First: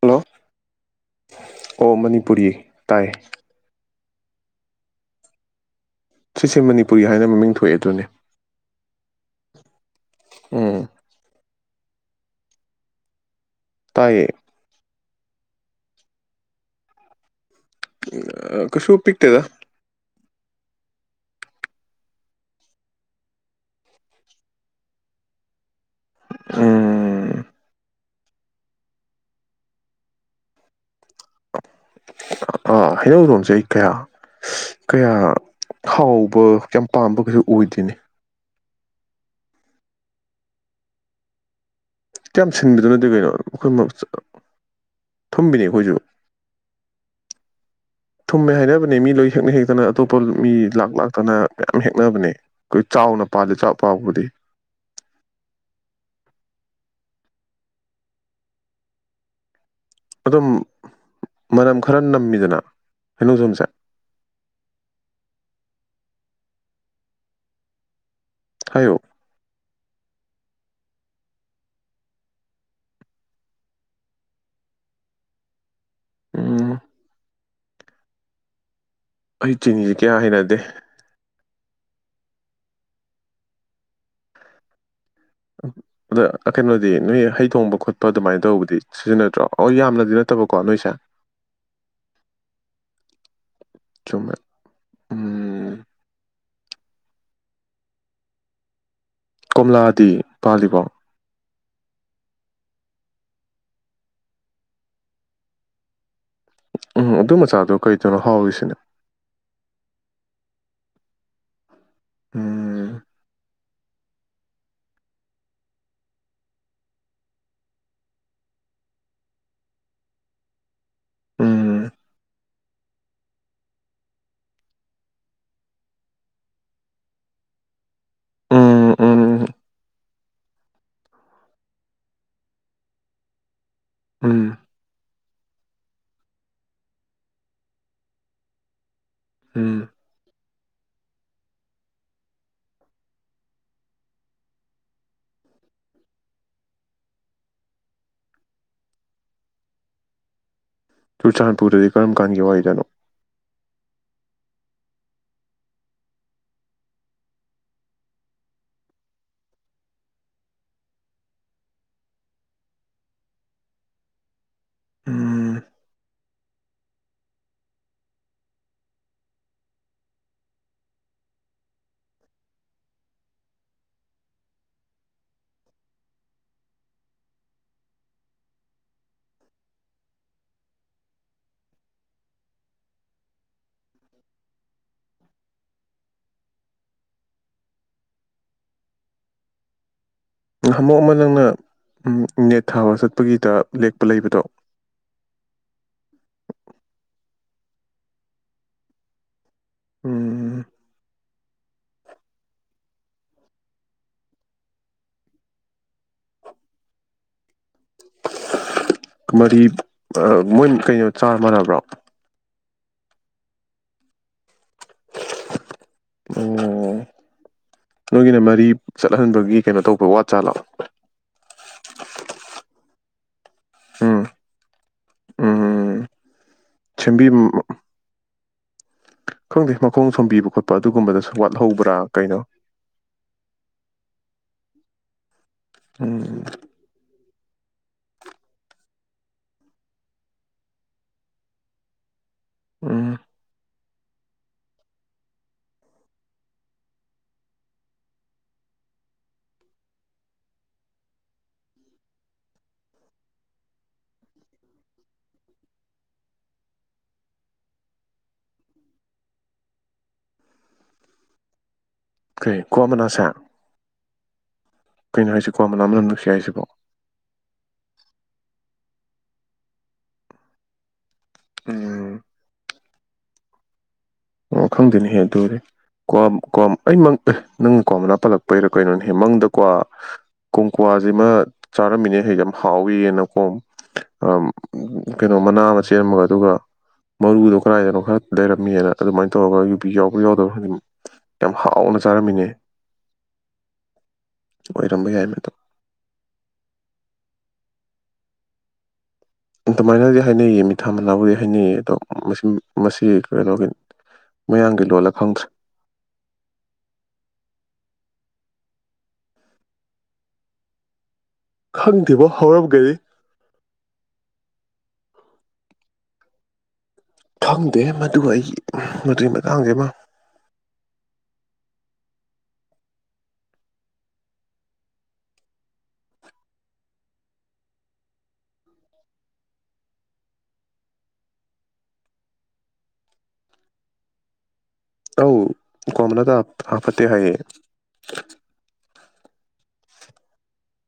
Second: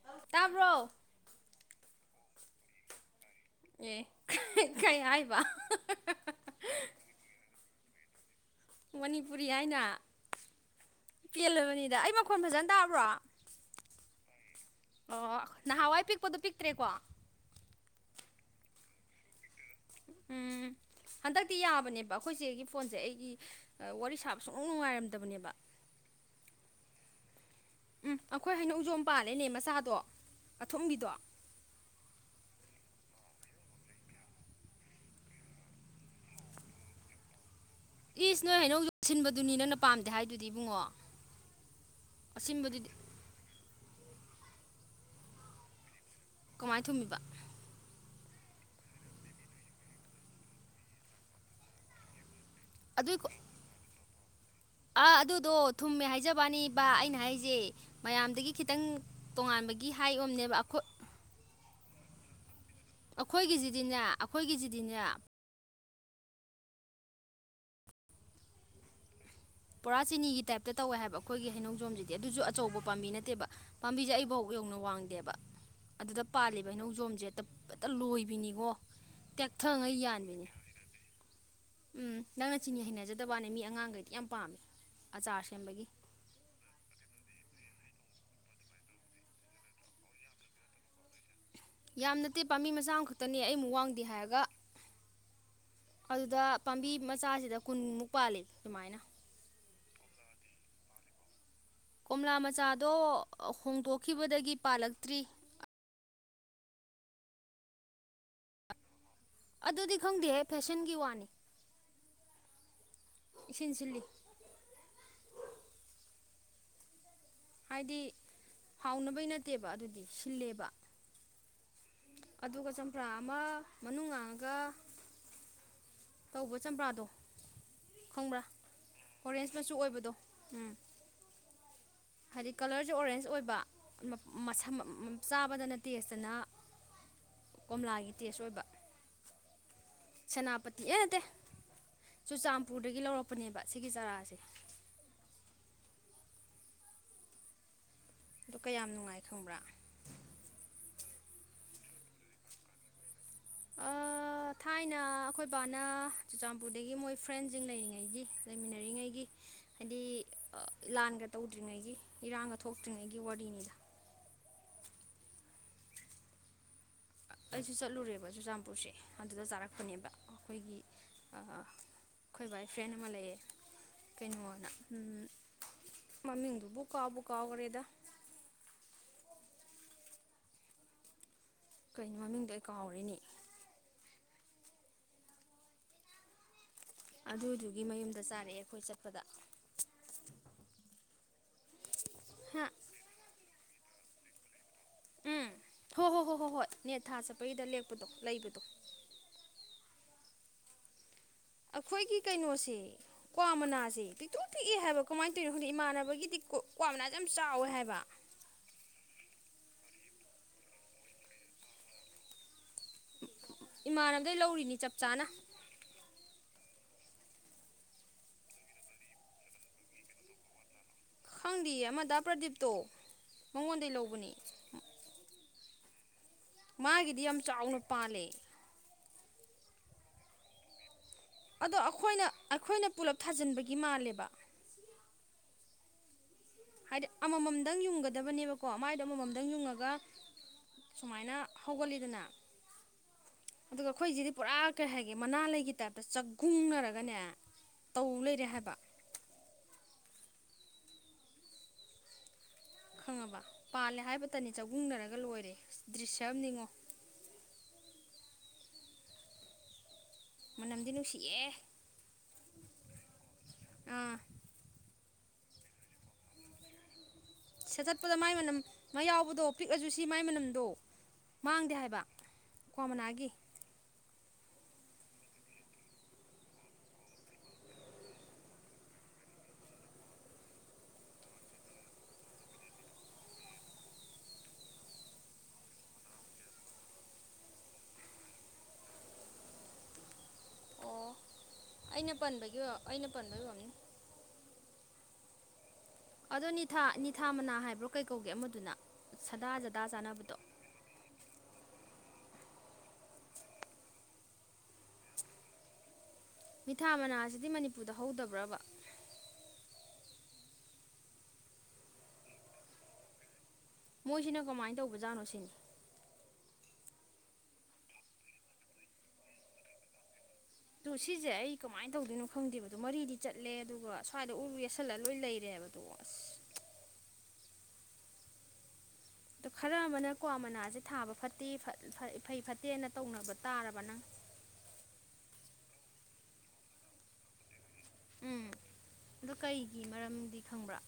hello ꯇꯥꯕ꯭ꯔꯣ ꯑꯣ ꯃꯅꯤꯄꯨꯔꯤ ꯇꯥꯏ ꯑꯦ ꯀꯩ ꯀꯩ ꯍꯥꯏꯕ ꯍ ꯍ ꯁꯤꯁꯦ ꯃꯅꯤꯄꯨꯔꯤ ꯍꯥꯏꯅ ꯃꯃꯤꯡ ꯊꯣꯛꯑꯦ ꯑꯗꯨꯅꯦ ꯃꯅꯤꯄꯨꯔꯤ ꯍꯥꯏꯅ ꯎꯝ ꯄꯦꯜꯂꯕꯅꯤꯗ ꯑꯩ ꯃꯈꯣꯟ ꯐꯖꯅ ꯇꯥꯕ꯭ꯔꯣ ꯇꯥꯏꯌꯦ ꯑꯣ ꯅꯍꯥꯟꯋꯥꯏ ꯄꯤꯛꯄꯗꯣ ꯄꯤꯛꯇ꯭ꯔꯦꯀꯣ ꯀꯩꯁꯨ ꯄꯤꯛ ꯇꯦꯗ ꯎꯝ ꯍꯟꯗꯛꯇꯤ ꯌꯥꯕꯅꯦꯕ ꯑꯩꯈꯣꯏ ꯆꯦꯒꯤ ꯐꯣꯟꯁꯦ ꯑꯩꯒꯤ ꯋꯥꯔꯤ ꯁꯥꯕ ꯁꯨꯛꯅꯨꯡ ꯅꯨꯡꯉꯥꯏꯔꯝꯗꯕꯅꯦꯕ ꯎꯝ ꯎꯝ ꯑꯩꯈꯣꯏ ꯍꯩꯅꯧ ꯖꯣꯝ ꯄꯥꯜꯂꯦꯅꯦ ꯃꯆꯥꯗꯣ ꯑꯊꯨꯝꯕꯤꯗꯣ ꯍꯩꯅꯧꯖꯣꯝꯁꯦ ꯑꯩ ꯀꯌꯥ ꯀꯌꯥ ꯍꯥꯎꯕ ꯌꯥꯝ ꯄꯥꯝꯕ ꯀꯩꯁꯨ ꯑꯣꯏꯗꯦꯅꯦ ꯏꯁ ꯅꯣꯏ ꯍꯩꯅꯧ ꯖꯣꯝ ꯑꯁꯤꯟꯕꯗꯨꯅꯤ ꯅꯪꯅ ꯄꯥꯝꯗꯦ ꯍꯥꯏꯗꯨꯗꯤ ꯏꯕꯨꯡꯉꯣ ꯀ꯭ꯌꯥꯝ ꯁꯤꯟꯕꯗꯨ ꯑꯁꯤꯟꯕꯗꯨꯗꯤ ꯅꯠꯇꯦ ꯀꯩꯅꯣ ꯑꯩꯈꯣꯏ [unintelligible] ꯊꯨꯝꯕꯤꯅꯤ ꯑꯩꯈꯣꯏꯁꯨ ꯀꯃꯥꯏ ꯊꯨꯝꯃꯤꯕ ꯊꯨꯝꯃꯦ ꯍꯥꯏꯅꯕꯅꯦ ꯃꯤ ꯂꯣꯏ ꯍꯦꯛꯅ ꯍꯦꯛꯇꯅ ꯑꯇꯣꯞꯄ ꯃꯤ ꯂꯥꯛ ꯂꯥꯛꯇꯅ ꯃꯌꯥꯝ ꯍꯦꯛꯅꯕꯅꯦ ꯈꯣꯏ ꯑꯗꯨꯏ ꯆꯥꯎꯅ ꯄꯥꯜꯂꯦ ꯆꯥꯛ ꯄꯥꯎꯕꯨꯗꯤ ꯑꯥ ꯑꯗꯨꯗꯣ ꯊꯨꯝꯃꯦ ꯍꯥꯏꯖꯕꯋꯥꯅꯤꯕ ꯑꯩꯅ ꯍꯥꯏꯁꯦ ꯃꯌꯥꯝꯗꯒꯤ ꯈꯤꯇꯪ ꯇꯣꯉꯥꯟꯕꯒꯤ ꯒꯤ ꯍꯥꯏ ꯑꯗꯨꯝ ꯑꯣꯝꯅꯦꯕ ꯑꯈꯣꯏ ꯃꯅꯝ ꯈꯔ ꯅꯝꯃꯤꯗꯅ ꯍꯩꯅꯧꯖꯝꯁꯦ ꯑꯩꯈꯣꯏꯒꯤꯁꯤꯗꯤꯅꯦ ꯑꯩꯈꯣꯏꯒꯤꯖꯤꯗꯤꯅꯦ ꯍꯥꯏꯌꯣ ꯄꯨꯔꯥ ꯆꯤꯅꯤꯒꯤ ꯇꯥꯏꯞꯇ ꯇꯧꯋꯦ ꯍꯥꯏꯕ ꯑꯩꯈꯣꯏꯒꯤ ꯍꯩꯅꯧꯖꯣꯝꯁꯤꯗꯤ ꯑꯗꯨꯁꯨ ꯑꯆꯧꯕ ꯄꯥꯝꯕꯤ ꯅꯠꯇꯦꯕ ꯄꯥꯝꯕꯤꯁꯦ ꯑꯩꯕꯥꯎ ꯌꯧꯅ ꯋꯥꯡꯗꯦꯕ ꯑꯗꯨꯗ ꯄꯥꯜꯂꯤꯕ ꯎꯝ ꯍꯩꯅꯧꯖꯣꯝꯁꯦ ꯇ ꯍꯦꯛꯇ ꯂꯣꯏꯕꯤꯅꯤꯉꯣ ꯑꯩ ꯆꯤꯟꯁꯦ ꯇꯦꯛꯊꯉꯩ ꯀ꯭ꯌꯥ ꯌꯥꯟꯕꯤꯅꯤ ꯍꯩꯅꯗꯦ ꯎꯝ ꯅꯪꯅ ꯆꯤꯅꯤ ꯍꯩꯅꯖꯗꯕꯋꯥꯅꯦ ꯃꯤ ꯑꯉꯥꯡꯈꯩꯗꯤ ꯌꯥꯝ ꯄꯥꯝꯃꯦ ꯑꯆꯥꯔ ꯁꯦꯝꯕꯒꯤ ꯑꯗ ꯀꯩꯅꯣꯗꯤ ꯅꯣꯏ ꯍꯩ ꯊꯣꯡꯕ ꯈꯣꯠ ꯄ ꯗꯨꯃꯥꯏꯅ ꯇꯧꯕꯗꯤ ꯁꯤꯖꯤꯟꯅꯗ꯭ꯔꯣ ꯑꯣ ꯌꯥꯝꯅꯗꯤ ꯅꯠꯇꯕꯀꯣ ꯅꯣꯏꯁꯦ ꯌꯥꯝ ꯅꯠꯇꯦ ꯄꯥꯝꯕꯤ ꯃꯆꯥ ꯑꯝꯈꯛꯇꯅꯦ ꯑꯩꯃꯨꯛ ꯋꯥꯡꯗꯦ ꯆꯨꯝꯃꯦ ꯍꯥꯏꯔꯒ ꯎꯝ ꯑꯗꯨꯗ ꯄꯥꯝꯕꯤ ꯃꯆꯥꯁꯤꯗ ꯀꯨꯟꯃꯨꯛ ꯄꯥꯜꯂꯦ ꯗꯨꯃꯥꯏꯅ ꯂꯥꯗꯤ ꯄꯥꯜꯂꯤꯕꯣ ꯀꯣꯝꯂꯥ ꯃꯆꯥꯗꯣ ꯍꯣꯡꯗꯣꯛꯈꯤꯕꯗꯒꯤ ꯄꯥꯜꯂꯛꯇ꯭ꯔꯤ ꯎꯝ ꯑꯗꯨ ꯃꯆꯥꯗꯣ ꯀꯔꯤꯇꯅꯣ ꯍꯥꯎꯔꯤꯁꯤꯅ ꯑꯗꯨꯗꯤ ꯈꯪꯗꯦꯍꯦ ꯐꯦꯁꯟꯒꯤ ꯋꯥꯅꯤ ꯎꯝ ꯏꯁꯤꯟ ꯁꯤꯜꯂꯤ ꯍꯥꯏꯗꯤ ꯍꯥꯎꯅꯕꯩ ꯅꯠꯇꯦꯕ ꯑꯗꯨꯗꯤ ꯁꯤꯜꯂꯦꯕ ꯎꯝ ꯑꯗꯨꯒ ꯆꯝꯄ꯭ꯔꯥ ꯑꯃ ꯃꯅꯨꯡ ꯉꯥꯡꯉꯒ ꯇꯧꯕ ꯆꯝꯄ꯭ꯔꯥꯗꯣ ꯈꯪꯕ꯭ꯔꯥ ꯎꯝ ꯎꯝ ꯑꯣꯔꯦꯟꯖ ꯃꯆꯨ ꯑꯣꯏꯕꯗꯣ ꯎꯝ ꯍꯥꯏꯗꯤ ꯀꯂꯔꯁꯨ ꯑꯣꯔꯦꯟꯖ ꯑꯣꯏꯕ ꯃ ꯎꯝ ꯃꯁꯝ ꯃ ꯆꯥꯕꯗꯅ ꯇꯦꯁꯇꯅ ꯀꯣꯝꯂꯥꯒꯤ ꯇꯦꯁ ꯑꯣꯏꯕ ꯎꯝ ꯁꯦꯅꯥꯄꯇꯤ ꯑꯦ ꯅꯠꯇꯦ ꯆꯨꯔꯆꯥꯟꯄꯨꯔꯗꯒꯤ ꯂꯧꯔꯛꯄꯅꯦꯕ ꯁꯤꯒꯤ ꯆꯥꯔꯥꯁꯦ ꯗꯨ ꯀꯌꯥꯝ ꯅꯨꯡꯉꯥꯏ ꯈꯪꯕ꯭ꯔꯥ ꯆꯨꯔꯆꯥꯟꯄꯨꯔꯗꯗꯤ ꯀꯔꯝ ꯀꯥꯟꯒꯤ ꯋꯥꯔꯤꯗꯅꯣ ꯑ ꯊꯥꯏꯅ ꯑꯩꯈꯣꯏ ꯕꯥꯅ ꯆꯨꯔꯆꯥꯟꯄꯨꯔꯗꯒꯤ ꯃꯣꯏ ꯐ꯭ꯔꯦꯟꯁꯤꯡ ꯂꯩꯔꯤꯉꯩꯒꯤ ꯂꯩꯃꯤꯟꯅꯔꯤꯉꯩꯒꯤ ꯍꯥꯏꯗꯤ ꯂꯥꯟꯒ ꯇꯧꯗ꯭ꯔꯤꯉꯩꯒꯤ ꯏꯔꯥꯡꯒ ꯊꯣꯛꯇ꯭ꯔꯤꯉꯩꯒꯤ ꯋꯥꯔꯤꯅꯤꯗ ꯎꯝ ꯑꯩꯁꯨ ꯆꯠꯂꯨꯔꯦꯕ ꯆꯨꯔꯆꯥꯟꯄꯨꯔꯁꯦ ꯑꯗꯨꯗ ꯆꯥꯔꯛꯄꯅꯦꯕ ꯑꯩꯈꯣꯏꯒꯤ ꯑꯥ ꯑꯩꯈꯣꯏ ꯕꯥꯏ ꯐ꯭ꯔꯦꯟ ꯑꯃ ꯂꯩꯌꯦ ꯀꯩꯅꯣꯅ ꯎꯃ ꯃꯃꯤꯡꯗꯨꯕꯨ ꯀꯥꯎ ꯕꯨ ꯀꯥꯎꯒꯔꯦꯗ [inaudible] ꯀꯩꯅꯣ ꯃꯃꯤꯡꯗꯣ ꯑꯩ ꯀꯥꯎꯔꯤꯅꯤ ꯑꯗꯨꯗꯨꯒꯤ ꯃꯌꯨꯝꯗ ꯆꯥꯔꯛꯑꯦ ꯑꯩꯈꯣꯏ ꯆꯠꯄꯗ ꯅꯍꯟꯃꯨꯛ ꯑꯃ ꯅꯪꯅ ꯅꯦꯠ ꯍꯥ ꯊꯥꯕ ꯆꯠꯄꯒꯤꯗ ꯂꯦꯛꯄ ꯂꯩꯕꯗꯣ ꯎꯝ ꯍꯣ ꯍꯣ ꯍꯣꯏ ꯍꯣꯏ ꯍꯣꯏ ꯅꯦꯠ ꯊꯥ ꯆꯠꯄꯒꯤꯗ ꯂꯦꯛꯄꯗꯣ ꯂꯩꯕꯗꯣ ꯎꯝ ꯑꯩꯈꯣꯏꯒꯤ ꯀꯩꯅꯣꯁꯦ ꯀ꯭ꯋꯥ ꯃꯅꯥꯁꯦ ꯄꯤꯛꯇꯨꯛ ꯄꯤꯛꯏ ꯍꯥꯏꯕ ꯀꯃꯥꯏꯅ ꯇꯧꯔꯤꯅꯣ ꯈꯡꯗꯦ ꯏꯃꯥꯟꯅꯕꯒꯤꯗꯤ ꯀꯣ ꯀ꯭ꯋꯥ ꯌꯥꯝ ꯆꯥꯎꯋꯦ ꯍꯥꯏ ꯃꯔꯤ ꯃꯣꯏ ꯀꯩꯅꯣ ꯆꯥꯔ ꯃꯥꯟꯅꯕ꯭ꯔꯣ ꯏꯃꯥꯟꯅꯕꯗꯩ ꯂꯧꯔꯤꯅꯤ ꯆꯞ ꯆꯥꯅ ꯑꯣ ꯅꯣꯏꯒꯤꯅ ꯃꯔꯤ ꯆꯠꯍꯟꯕꯒꯤ ꯀꯩꯅꯣ ꯇꯧꯕ ꯋꯥꯠ ꯆꯥꯠꯂꯥ ꯈꯪꯗꯤꯌꯦ ꯑꯃ ꯗ ꯄ꯭ꯔꯗꯤꯞꯇꯣ ꯃꯉꯣꯟꯗꯩ ꯎꯝ ꯂꯧꯕꯅꯦ ꯎꯝ ꯃꯥꯒꯤꯗꯤ ꯁꯦꯝꯕꯤ ꯌꯥꯝ ꯆꯥꯎꯅ ꯄꯥꯜꯂꯦ ꯈꯪꯗꯦ ꯃꯈꯣꯡ ꯁꯣꯝꯕꯤꯕ ꯈꯣꯠꯄ ꯑꯗꯨꯒꯨꯝꯕꯗ ꯑꯗꯣ ꯑꯩꯈꯣꯏꯅ ꯑꯩꯈꯣꯏꯅ ꯄꯨꯂꯞ ꯊꯥꯖꯤꯟꯕꯒꯤ ꯃꯥꯜꯂꯦꯕ ꯎꯝ ꯍꯥꯏꯗꯤ ꯑꯃꯃꯝꯗꯪ ꯌꯨꯡꯉꯒꯗꯕꯅꯦꯕꯀꯣ ꯃꯥꯏꯗꯣ ꯑꯃꯃꯝꯗꯪ ꯌꯨꯡꯉꯒ ꯁꯨꯃꯥꯏꯅ ꯍꯧꯒꯠꯂꯤꯗꯅ ꯎꯝ ꯑꯗꯨꯒ ꯑꯩꯈꯣꯏꯁꯤꯗꯤ ꯄꯨꯔꯥ ꯀꯩ ꯍꯥꯏꯒꯦ ꯃꯅꯥ ꯂꯩꯒꯤ ꯇꯥꯞꯇ ꯆꯥꯛꯒꯨꯡꯅꯔꯒꯅꯦ ꯇꯧ ꯂꯩꯔꯦ ꯍꯥꯏꯕ [inaudible] ꯈꯪꯉꯕ ꯄꯥꯜꯂꯦ ꯍꯥꯏꯕꯇꯅꯤ ꯆꯒꯨꯡꯅꯔꯒ ꯂꯣꯏꯔꯦ ꯗ꯭ꯔꯤꯁ ꯑꯃꯅꯤ ꯉꯣ [inaudible] ꯃꯅꯝꯗꯤ ꯅꯨꯡꯁꯤꯌꯦ ꯀꯩ ꯀ꯭ꯋꯥ ꯃꯅꯥꯁꯦ ꯑꯥ ꯀꯩꯅꯣ ꯍꯥꯏꯁꯤ ꯀ꯭ꯋꯥ ꯃꯅꯥ ꯃꯅꯝ ꯅꯨꯡꯁꯤ ꯍꯥꯏꯁꯤꯕꯣ ꯁꯦꯇꯠꯄꯗ ꯃꯥꯏ ꯃꯅꯝ ꯃꯥ ꯌꯥꯎꯕꯗꯣ ꯄꯤꯛꯑꯁꯨ ꯁꯤ ꯃꯥꯏ ꯃꯅꯝꯗꯣ ꯃꯥꯡꯗꯦ ꯍꯥꯏꯕ ꯎꯝ ꯀ꯭ꯋꯥ ꯃꯅꯥꯒꯤ ꯑꯣ ꯈꯪꯗꯦꯅꯦꯍꯦ ꯑꯗꯨꯨꯗꯤ ꯀ꯭ꯋꯥꯝ ꯀ꯭ꯋꯥꯝ ꯑꯩ ꯃꯪꯇꯦ ꯅꯪ ꯀ꯭ꯋꯥ ꯃꯅꯥ ꯄꯜꯂꯛꯄꯩꯔ ꯀꯩꯅꯣꯅꯦꯍꯦ ꯃꯪꯗ ꯀ꯭ꯋꯥ ꯀꯣꯡꯀ꯭ꯋꯥꯁꯤꯃ ꯆꯥꯔꯝꯃꯤꯅꯦ ꯍꯦꯟꯅ ꯌꯥꯝ ꯍꯥꯎꯏꯅꯀꯣꯝ ꯑꯝ ꯀꯩꯅꯣ ꯃꯅꯥ ꯃꯆꯦꯠ ꯑꯃꯒ ꯑꯗꯨꯒ ꯃꯔꯨꯗꯣ ꯀꯗꯥꯏꯗꯅꯣ ꯈꯔ ꯂꯩꯔꯝꯃꯦꯅ ꯑꯗꯨꯃꯥꯏꯅ ꯇꯧꯔꯒ ꯌꯨꯕꯤ ꯌꯥꯎꯕꯔꯥ ꯌꯥꯎꯗꯕꯔꯥ ꯑꯣ ꯑꯩꯅ ꯄꯟꯕꯒꯤ ꯑꯩꯅ ꯄꯟꯕꯒꯤ ꯑꯣꯏꯔꯝꯅꯤ [unintelligible] ꯇꯝꯕ ꯌꯥꯏ ꯃꯗꯣ ꯑꯗꯣ ꯅꯤꯊꯥ ꯅꯤꯊꯥ ꯃꯅꯥ ꯍꯥꯏꯕ꯭ꯔꯣ ꯀꯩ ꯀꯧꯒꯦ ꯑꯃꯗꯨꯅ ꯁꯗꯥ ꯖꯗꯥ ꯑꯗꯨꯃꯥꯏꯅꯗꯤ ꯆꯥꯅꯕꯗꯣ ꯍꯥꯏꯅꯩꯌꯦ ꯃꯤꯊꯥ ꯃꯅꯥ ꯕꯨꯗꯤ ꯍꯥꯏꯅꯩꯌꯦ ꯑꯗꯣ ꯃꯁꯤ ꯃꯁꯤ ꯀꯩꯅꯣꯒꯤ ꯃꯌꯥꯡꯒꯤ ꯂꯣꯜꯂ ꯈꯪꯗ꯭ꯔꯦ ꯃꯤꯊꯥ ꯃꯅꯥꯁꯤꯗꯤ ꯃꯅꯤꯄꯨꯔꯗ ꯍꯧꯗꯕ꯭ꯔꯕ ꯈꯪꯗꯦꯕꯣ ꯍꯧꯔꯝꯒꯅꯤ ꯃꯣꯏꯖꯤꯅ ꯀꯃꯥꯏ ꯇꯧꯕꯖꯥꯠꯅꯣ ꯁꯤꯅꯤ ꯈꯪꯗꯦꯍꯦ ꯃꯗꯨ ꯑꯩ ꯃꯗꯨꯒꯤ ꯃꯇꯥꯡꯖꯤ ꯑꯃ ꯇꯨ ꯁꯤꯁꯦ ꯑꯩ ꯀꯃꯥꯏ ꯇꯧꯗꯣꯏꯅꯣ ꯈꯪꯗꯦꯕꯗꯣ ꯃꯔꯤꯗꯤ ꯆꯠꯂꯦ ꯑꯗꯨꯒ ꯁ꯭ꯋꯥꯏꯗ ꯎꯔꯨ ꯌꯦꯠꯁꯜꯂꯒ ꯂꯣꯏ ꯂꯩꯔꯦ [inaudible] ꯗꯨ ꯈꯔ ꯑꯃꯅ ꯀ꯭ꯋꯥ ꯃꯅꯥꯁꯦ ꯊꯥꯕ ꯐꯠꯇꯦ ꯐꯠ-ꯐ-ꯐꯩ ꯐꯠꯇꯦꯅ ꯇꯧꯅꯕ ꯇꯥꯔꯕ ꯅꯪ ꯑꯧ [unintelligible] ꯊꯥ ꯐꯠꯇꯦ ꯍꯥꯏꯌꯦ ꯑꯗꯨ ꯀꯩꯒꯤ ꯃꯔꯝꯗꯤ ꯈꯪꯕ꯭ꯔꯥ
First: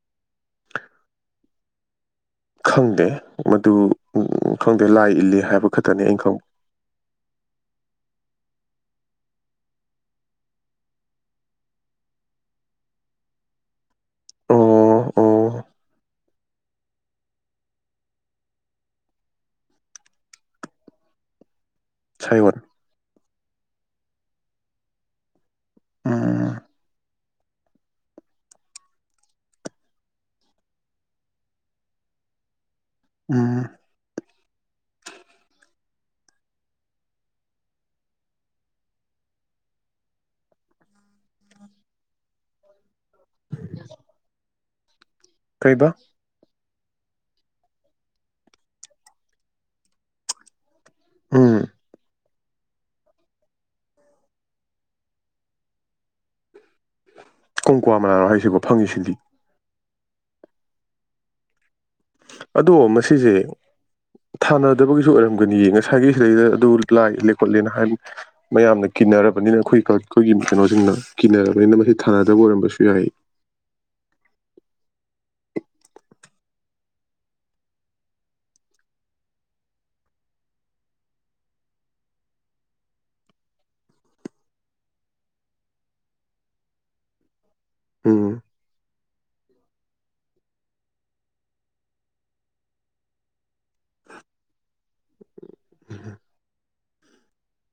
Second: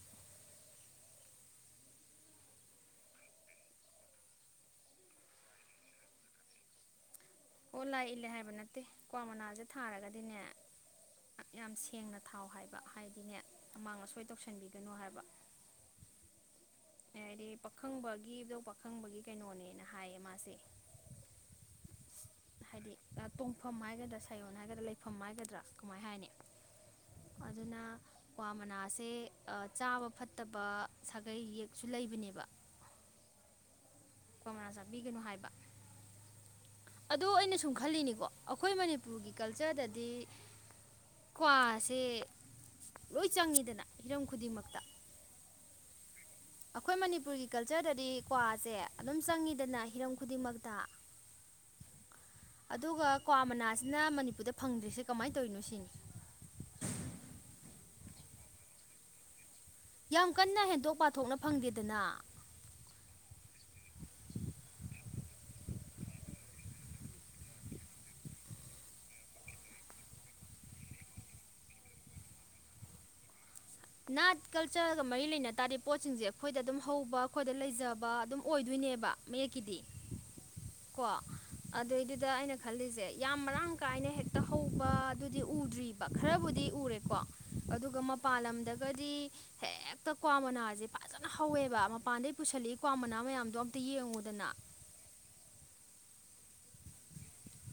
ꯈꯪꯗꯦ ꯃꯗꯨ ꯈꯪꯗꯦ ꯂꯥꯏ ꯏꯜꯂꯤ ꯍꯥꯏꯕ ꯈꯛꯇꯅꯤ ꯑꯩꯅ ꯈꯪꯕ [inaudible] ꯑꯣ ꯂꯥꯏ ꯏꯜꯂꯦ ꯍꯥꯏꯕ ꯅꯠꯇꯦ ꯀ꯭ꯋꯥ ꯃꯅꯥꯁꯦ ꯊꯥꯔꯒꯗꯤꯅꯦ ꯌꯥꯝ ꯁꯦꯡꯅ ꯊꯥꯎ ꯍꯥꯏꯕ ꯍꯥꯏꯗꯤꯅꯦ ꯑꯃꯥꯡ ꯑꯁꯣꯏ ꯇꯧꯁꯟꯕꯤꯒꯅꯨ ꯑꯣ ꯍꯥꯏꯕ [inaudible] ꯑꯦꯗꯤ ꯄꯥꯈꯪꯕꯒꯤ ꯏꯕꯨꯗꯧ ꯄꯥꯈꯪꯕꯒꯤ ꯀꯩꯅꯣꯅꯦꯅ ꯍꯥꯏꯌꯦ ꯃꯥꯁꯦ [inaudible] ꯁꯩꯌꯣꯟ ꯑ ꯇꯣꯡꯐꯝ ꯍꯥꯏꯒꯗ꯭ꯔꯥ ꯁꯩꯌꯣꯟ ꯍꯥꯏꯒꯗ꯭ꯔꯥ ꯂꯩꯐꯝ ꯍꯥꯏꯒꯗ꯭ꯔꯥ ꯀꯃꯥꯏ ꯍꯥꯏꯅꯤ ꯎꯝ ꯑꯗꯨꯅ ꯀ꯭ꯋꯥ ꯃꯅꯥꯁꯦ ꯆꯥꯕ ꯐꯠꯇꯕ ꯁꯥꯒꯩ ꯌꯦꯛꯁꯨ ꯂꯩ ꯂꯩꯕꯅꯦꯕ ꯎꯝ ꯀ꯭ꯋꯥ ꯃꯅꯥ ꯆꯥꯕꯤꯒꯅꯨ ꯍꯥꯏꯕ ꯑꯗꯣ ꯑꯩꯅ ꯁꯨꯝ ꯈꯜꯂꯤꯅꯤꯀꯣ ꯑꯈꯣꯏ ꯃꯅꯤꯄꯨꯔꯒꯤ ꯀꯜꯆꯔꯗꯗꯤ ꯀ꯭ꯋꯥꯁꯦ ꯂꯣꯏ ꯆꯪꯉꯤꯗꯅ ꯍꯤꯔꯝ ꯈꯨꯗꯤꯡꯃꯛꯇ ꯀꯩꯕ ꯑꯈꯣꯏ ꯃꯅꯤꯄꯨꯔꯒꯤ ꯀꯜꯆꯔꯗꯗꯤ ꯀ꯭ꯋꯥꯁꯦ ꯑꯗꯨꯝ ꯆꯪꯉꯤꯗꯅ ꯍꯤꯔꯝ ꯈꯨꯗꯤꯡꯃꯛꯇ ꯎꯝ ꯑꯗꯨꯒ ꯀ꯭ꯋꯥ ꯃꯅꯥꯁꯤꯅ ꯃꯅꯤꯄꯨꯔꯗ ꯐꯪꯗ꯭ꯔꯤꯁꯦ ꯀꯃꯥꯏ ꯇꯧꯋꯤꯅꯣ ꯁꯤꯅꯤ ꯀꯣꯡꯀ꯭ꯋꯥ ꯃꯅꯥꯔꯣ ꯍꯥꯏꯁꯤꯕꯨ ꯐꯪꯉꯤꯁꯤꯗꯤ ꯌꯥꯝ ꯀꯟꯅ ꯍꯦꯟꯗꯣꯛ ꯄꯥꯊꯣꯛꯅ ꯐꯪꯗꯦ ꯑꯗꯣ ꯃꯁꯤꯁꯦ ꯊꯥꯅꯗꯕꯒꯤ ꯁꯨ ꯑꯣꯏꯔꯝꯒꯅꯤꯌꯦ ꯉꯁꯥꯏꯒꯤ ꯁꯤꯗꯩꯗ ꯑꯗꯨ ꯂꯥꯏ ꯏꯜꯂꯦ ꯈꯣꯠꯂꯦꯅ ꯍꯥꯏ ꯃꯌꯥꯝꯅ ꯀꯤꯅꯔꯕꯅꯤꯅ ꯑꯩꯈꯣꯏ ꯀꯜ ꯈꯣꯏꯒꯤ ꯀꯩꯅꯣꯁꯤꯡꯅ ꯀꯤꯅꯔꯕꯅꯤꯅ ꯃꯁꯤ ꯊꯥꯅꯗꯕ ꯑꯣꯏꯔꯝꯕꯁꯨ ꯌꯥꯏ ꯅꯥꯠ ꯀꯜꯆꯔꯒ ꯃꯔꯤ ꯂꯩꯅ ꯇꯥꯗꯤ ꯄꯣꯠꯁꯤꯡꯁꯦ ꯑꯩꯈꯣꯏꯗ ꯑꯗꯨꯝ ꯍꯧꯕ ꯑꯩꯈꯣꯏꯗ ꯂꯩꯖꯕ ꯑꯗꯨꯝ ꯑꯣꯏꯗꯣꯏ ꯅꯦꯕ ꯃꯌꯦꯛꯀꯤꯗꯤ ꯀꯣ ꯑꯗꯨꯏꯗꯨꯗ ꯑꯩꯅ ꯈꯜꯂꯤꯁꯦ ꯌꯥꯝ ꯃꯔꯥꯡ ꯀꯥꯏꯅ ꯍꯦꯛꯇ ꯍꯧꯕꯗꯨꯗꯤ ꯎꯗ꯭ꯔꯤꯕ ꯈꯔꯕꯨ ꯇꯤ ꯎꯔꯦꯀꯣ ꯑꯗꯨꯒ ꯃꯄꯥꯟ ꯎꯝ ꯂꯝ [inaudible] ꯍꯦꯛꯇ ꯀ꯭ꯋꯥ ꯃꯅꯥꯁꯦ ꯐꯖꯅ ꯍꯧꯋꯦꯕ ꯃꯄꯥꯟꯗꯩ ꯄꯨꯁꯜꯂꯛꯏ ꯀ꯭ꯋꯥ ꯃꯅꯥ ꯃꯌꯥꯝꯗꯣ ꯑꯝꯇ ꯌꯦꯡꯉꯨꯗꯅ [inaudible]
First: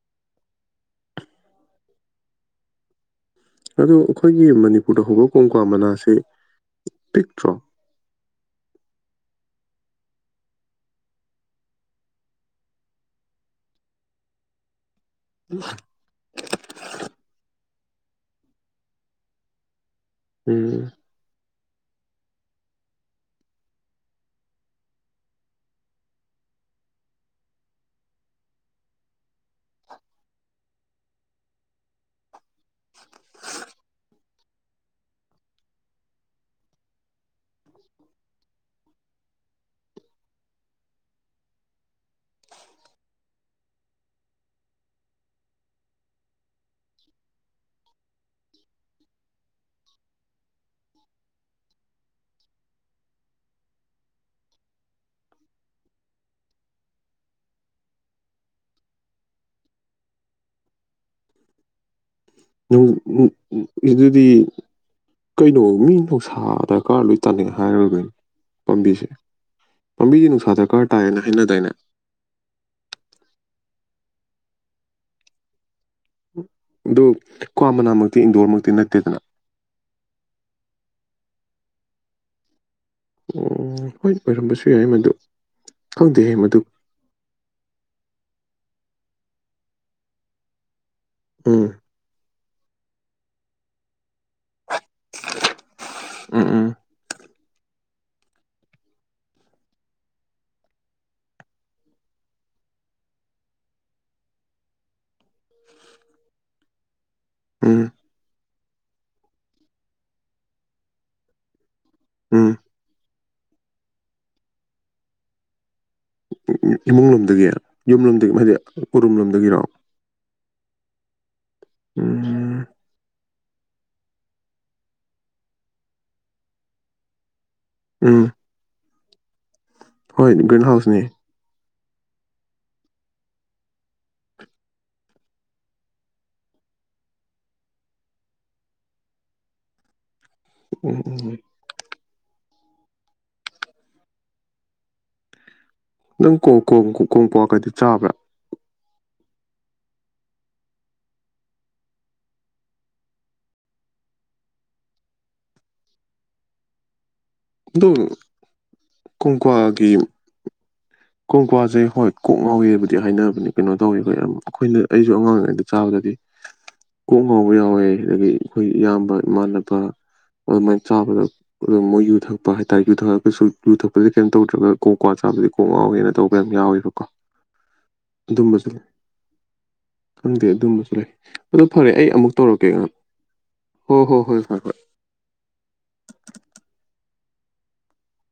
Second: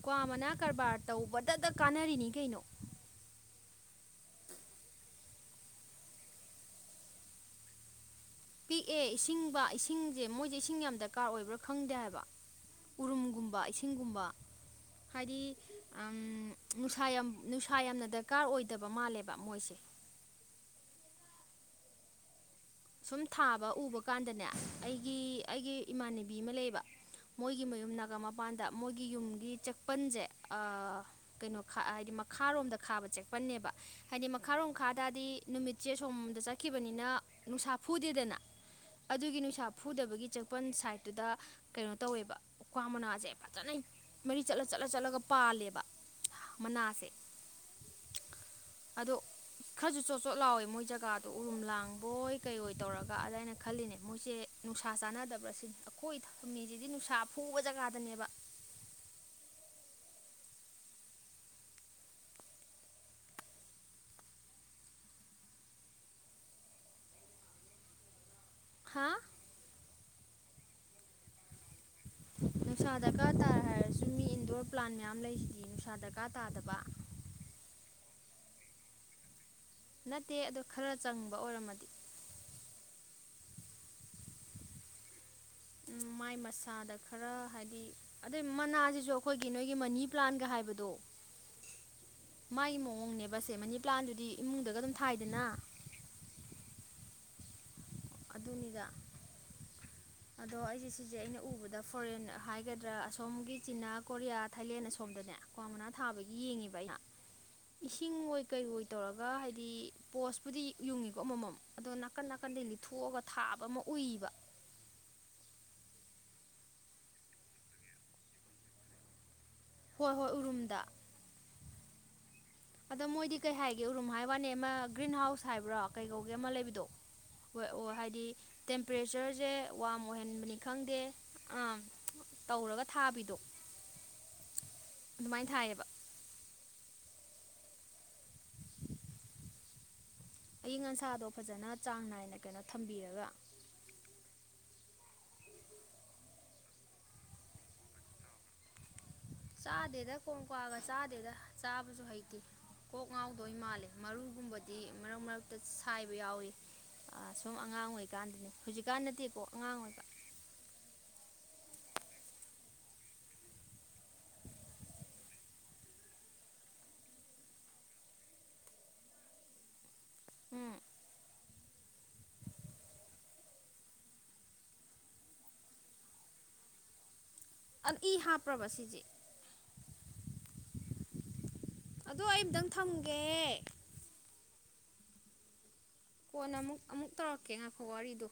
ꯀ꯭ꯋꯥ ꯃꯅꯥ ꯀꯔꯕꯥꯔ ꯇꯧꯕꯗꯇ ꯀꯥꯟꯅꯔꯤꯅꯤ ꯀꯩꯅꯣ ꯑꯗꯨ ꯑꯩꯈꯣꯏꯒꯤ ꯃꯅꯤꯄꯨꯔꯗ ꯍꯧꯕ ꯀꯣꯡꯀ꯭ꯋꯥ ꯃꯅꯥꯁꯦ ꯄꯤꯛꯇ꯭ꯔꯣ ꯄꯤꯛꯑꯦ ꯏꯁꯤꯡꯕ ꯏꯁꯤꯡꯁꯦ ꯃꯣꯏꯁꯦ ꯏꯁꯤꯡ ꯌꯥꯝ ꯗꯔꯀꯥꯔ ꯑꯣꯏꯕ꯭ꯔꯥ ꯈꯪꯗꯦ ꯍꯥꯏꯕ ꯎꯔꯨꯝꯒꯨꯝꯕ ꯏꯁꯤꯡꯒꯨꯝꯕ ꯍꯥꯏꯗꯤ ꯑꯝ ꯅꯨꯡꯁꯥ ꯌꯥꯝ ꯅꯨꯡ ꯁꯥ ꯌꯥꯝꯅ ꯗꯔꯀꯥꯔ ꯑꯣꯏꯗꯕ ꯃꯥꯜꯂꯦꯕ ꯃꯣꯏꯁꯦ ꯎꯝ ꯁꯨꯝ ꯊꯥꯕ ꯎꯕ ꯀꯥꯟꯗꯅꯦ ꯑꯩꯒꯤ ꯑꯩꯒꯤ ꯏꯃꯥꯟꯅꯕꯤ ꯑꯃ ꯂꯩꯕ ꯃꯣꯏꯒꯤ ꯃꯌꯨꯝ ꯅꯥꯒꯥꯃꯄꯥꯟꯗ ꯃꯣꯏꯒꯤ ꯌꯨꯝꯒꯤ ꯆꯦꯛꯄꯟꯖꯦ ꯑꯥ ꯀꯩꯅꯣ ꯈꯥ ꯑꯥ ꯍꯥꯏꯗꯤ ꯃꯈꯥꯔꯣꯝꯗ ꯈꯥꯕ ꯆꯦꯛꯄꯅꯦꯕ ꯍꯥꯏꯗꯤ ꯃꯈꯥꯔꯣꯝ ꯈꯥ ꯇꯥꯔꯗꯤ ꯅꯨꯃꯤꯠꯁꯦ ꯁꯣꯝꯗ ꯆꯠꯈꯤꯕꯅꯤꯅ ꯅꯨꯡꯁꯥ ꯐꯨꯗꯦꯗꯅ ꯑꯗꯨꯒꯤ ꯅꯨꯡꯁꯥ ꯐꯨꯗꯕꯒꯤ ꯆꯦꯛꯄꯟ ꯁꯥꯏꯗꯠ ꯇꯨꯗ ꯀꯩꯅꯣ ꯇꯧꯋꯦꯕ ꯀ꯭ꯋꯥ ꯃꯅꯥꯁꯦ ꯐꯖꯟꯅ ꯃꯔꯤ ꯆꯠꯂ ꯆꯠꯂ ꯆꯠꯂꯒ ꯄꯥꯜꯂꯦꯕ ꯃꯅꯥꯁꯦ ꯑꯗꯣ ꯈꯔꯁꯨ ꯆꯣꯠ ꯆꯣꯠ ꯂꯥꯎꯋꯦ ꯃꯣꯏ ꯖꯒꯥꯗꯣ ꯎꯔꯨꯝ ꯂꯥꯡꯕꯣꯏ ꯀꯩ ꯑꯣꯏ ꯇꯧꯔꯒ ꯑꯗ ꯑꯩꯅ ꯈꯜꯂꯤꯅꯦ ꯃꯣꯏꯁꯦ ꯅꯨꯡꯁꯥ ꯆꯥꯟꯅꯗꯕ꯭ꯔꯥ ꯁꯤꯅꯤ ꯑꯈꯣꯏ ꯊꯃꯤꯁꯤꯗꯤ ꯅꯨꯡꯁꯥ ꯐꯨ ꯕ ꯖꯒꯥꯗꯅꯦꯕ [inaudible] [unintelligible] ꯑꯗꯨꯗꯤ ꯀꯩꯅꯣ ꯃꯤ ꯅꯨꯡꯁꯥ ꯗ꯭ꯔꯀꯥꯔ ꯂꯣꯏ ꯇꯅꯩ ꯍꯥꯏꯔꯒ ꯄꯥꯝꯕꯤꯁꯦ ꯍꯥ ꯄꯥꯝꯕꯤ ꯅꯨꯡꯁꯥ ꯗ꯭ꯔꯀꯥ꯭ꯔ ꯇꯥꯏꯌꯦꯅ ꯍꯥꯏꯅꯗꯥꯏꯅꯦ ꯅꯨꯡꯁꯥ ꯗ꯭ꯔꯀꯥ꯭ꯔ ꯇꯥꯏ ꯍꯥꯏꯔꯁꯨ ꯃꯤ ꯏꯟꯗꯣ꯭ꯔ ꯄ꯭ꯂꯥꯟ ꯃꯌꯥꯝ ꯂꯩꯁꯤꯗꯤ ꯗꯔꯀꯥꯔ ꯇꯥꯗꯕ ꯑꯗꯨ ꯀ꯭ꯋꯥ ꯃꯅꯥꯃꯛꯇꯤ ꯏꯟꯗꯣ꯭ꯔꯃꯛꯇꯤ ꯅꯠꯇꯦꯗꯅ ꯅꯠꯇꯦ ꯑꯗꯨ ꯈ꯭ꯔ ꯆꯪꯕ ꯑꯣꯏꯔꯝꯃꯗꯤ ꯎꯝ ꯍꯣꯏ ꯑꯣꯏꯔꯝꯕꯁꯨ ꯌꯥꯏ ꯃꯗꯨ ꯎꯝ ꯃꯥꯏ ꯈꯪꯗꯦꯍꯦ ꯃꯗꯨ ꯃꯁꯥꯗ ꯈꯔ ꯍꯥꯏꯗꯤ ꯑꯗꯩ ꯃꯅꯥꯁꯤ ꯑꯗꯣ ꯑꯩꯈꯣꯏꯒꯤ ꯅꯣꯏꯒꯤ ꯃꯅꯤ ꯄ꯭ꯂꯥꯟꯒ ꯍꯥꯏꯕꯗꯣ ꯎꯝ ꯃꯥꯏ ꯃꯑꯣꯡꯅꯦꯕ ꯑꯁꯦ ꯃꯅꯤ ꯄ꯭ꯂꯥꯟꯗꯨꯗꯤ ꯏꯃꯨꯡꯗꯒ ꯑꯗꯨꯝ ꯊꯥꯏꯗꯅ ꯎꯝ ꯎꯝ ꯑꯗꯨꯅꯤꯗ [inaudible] ꯑꯗꯣ ꯑꯩꯖꯦ ꯁꯤꯖꯦ ꯑꯩꯅ ꯎꯕꯗ ꯐꯣꯔꯦꯟ ꯍꯥꯏꯒꯗ꯭ꯔꯥ ꯑꯁꯣꯝꯒꯤ ꯆꯤꯅꯥ ꯀꯣꯔꯤꯌꯥ ꯊꯥꯏꯂꯦꯟ ꯑꯁꯣꯝꯗꯅꯦ ꯀ꯭ꯋꯥ ꯃꯅꯥ ꯊꯥꯕꯒꯤ ꯌꯦꯡꯉꯦꯕ ꯑꯩꯅ ꯎꯝ ꯏꯁꯤꯡ ꯑꯣꯏ ꯀꯩ ꯑꯣꯏ ꯇꯧꯔꯒ ꯍꯥꯏꯗꯤ ꯄꯣꯁꯄꯨꯗꯤ ꯌꯨꯡꯉꯤꯀꯣ ꯑꯃꯃꯝ ꯑꯗꯣ ꯅꯥꯀꯟ ꯎꯝ ꯅꯥꯀꯟꯗꯩ ꯂꯤꯠꯊꯣꯛꯑꯒ ꯊꯥꯕ ꯑꯃ ꯎꯏꯕ ꯎ ꯎ ꯎ ꯏꯃꯨꯡ ꯂꯣꯝꯗꯒꯤ ꯌꯨꯝ ꯂꯣꯝꯗꯒꯤ ꯍꯥꯏꯗꯤ ꯎꯔꯨꯝ ꯂꯣꯝꯗꯒꯤꯔꯣ ꯍꯣꯏ ꯍꯣꯏ ꯎꯔꯨꯝꯗ ꯎꯝꯝ ꯑꯗꯣ ꯃꯣꯏꯗꯤ ꯀꯩ ꯍꯥꯏꯒꯦ ꯎꯔꯨꯝ ꯍꯥꯏꯋꯥꯅꯤ ꯑꯃ ꯒ꯭ꯔꯤꯟ ꯍꯥꯎꯁ ꯍꯥꯏꯕ꯭ꯔꯥ ꯀꯩꯀꯧꯒꯦ ꯑꯃ ꯂꯩꯕꯗꯣ ꯍꯣꯏ ꯑꯣ ꯍꯥꯏꯗꯤ ꯎꯝ ꯇꯦꯝꯄ꯭ꯔꯦꯆ꯭ꯔꯁꯦ ꯋꯥꯔꯝ ꯍꯣꯏ ꯑꯣꯏꯍꯟꯕꯅꯤ ꯒ꯭ꯔꯤꯟ ꯈꯪꯗꯦ ꯍꯥꯎꯁꯅꯦ ꯑꯥꯝ ꯇꯧꯔꯒ ꯊꯥꯕꯤꯗꯣ ꯑꯗꯨꯃꯥꯏ ꯊꯥꯏꯌꯦꯕ ꯑꯏꯪ ꯎꯝ ꯑꯁꯥꯗꯣ ꯎꯝ ꯐꯖꯟꯅ ꯆꯥꯡ ꯅꯥꯏꯅ ꯀꯅꯣ ꯊꯝꯕꯤꯔꯒ ꯅꯪ ꯀꯣꯡ ꯀꯣꯡ ꯀꯣꯡ ꯀꯣꯡ ꯀ꯭ꯋꯥ ꯀꯥꯏꯗꯤ ꯆꯥꯕ꯭ꯔꯥ ꯆꯥꯗꯦꯗ ꯀꯣꯡꯀ꯭ꯋꯥꯒ ꯆꯥꯗꯦꯗ ꯆꯥꯕꯁꯨ ꯍꯩꯇꯦ ꯀꯣꯛ ꯉꯥꯎꯗꯣꯏ ꯃꯥꯜꯂꯦ ꯃꯔꯨꯒꯨꯝꯕꯗꯤ ꯃꯔꯛ ꯃꯔꯛꯇ ꯁꯥꯏꯕ ꯌꯥꯎꯏ ꯑꯥ ꯁꯨꯝ ꯑꯉꯥꯡ ꯑꯗꯣ ꯑꯣꯏꯔꯤꯀꯥꯟꯗꯅꯦ ꯍꯧꯖꯤꯛꯀꯥꯟ ꯅꯠꯇꯦꯀꯣ ꯑꯉꯥꯡ ꯑꯣꯏꯔꯤ ꯀꯣꯡꯀ꯭ꯋꯥꯒꯤ ꯀꯥ ꯀꯣꯡꯀ꯭ꯋꯥꯁꯦ ꯍꯣꯏ ꯀꯣꯛ ꯉꯥꯎꯋꯦꯕꯨꯗꯤ ꯍꯥꯏꯅꯕꯅꯦ ꯀꯩꯅꯣ ꯇꯧꯋꯤ ꯑꯣꯏ ꯑ ꯑꯈꯣꯏꯅ ꯑꯩꯁꯨ ꯑꯉꯥꯡ ꯑꯣꯏꯉꯥꯏꯗ ꯆꯥꯕꯗ ꯀꯣꯛ ꯉꯥꯎꯕ ꯌꯥꯎꯋꯦ ꯑꯗꯤ ꯑꯈꯣꯏ ꯏꯌꯥꯝꯕ ꯏꯃꯥꯟꯅꯕ ꯍꯣꯏ ꯎꯝ ꯑꯃꯥꯏ ꯆꯥꯕꯗ ꯑꯗꯣ ꯃꯣꯏ ꯌꯨ ꯊꯛꯄ ꯍꯥꯏꯇꯥꯔꯦ ꯌꯨ ꯊꯛꯑꯁꯨ ꯌꯨ ꯊꯛꯄꯗꯤ ꯀꯩꯝ ꯇꯧꯗ꯭ꯔꯒ ꯀꯣꯡ ꯀ꯭ꯋꯥ ꯆꯥꯕꯗꯤ ꯀꯣꯡ ꯉꯥꯎꯒꯦꯅ ꯇꯧꯕ ꯌꯥꯝ ꯌꯥꯎꯋꯦꯕꯀꯣ ꯑꯥ ꯏ ꯍꯥꯥꯞꯄ꯭ꯔꯕ ꯑꯗꯨꯝꯕꯁꯨ ꯁꯤꯖꯦ ꯈꯪꯗꯦ ꯑꯗꯨꯝꯕꯁꯨ ꯂꯩ ꯑꯗꯣ ꯐꯔꯦ ꯑꯩ ꯑꯗꯣ ꯑꯃꯨꯛ ꯇꯧꯔꯛꯀꯦ ꯑꯝꯇꯪ ꯉꯥꯛ ꯊꯝꯒꯦ ꯍꯣ ꯍꯣꯏ ꯍꯣꯏ ꯐꯔꯦ ꯐꯔꯦ ꯀꯣꯟꯅ ꯑꯃꯨꯛ ꯑꯃꯨꯛ ꯇꯧꯔꯛꯀꯦ ꯉꯥꯏꯈꯣ ꯋꯥꯔꯤꯗꯨ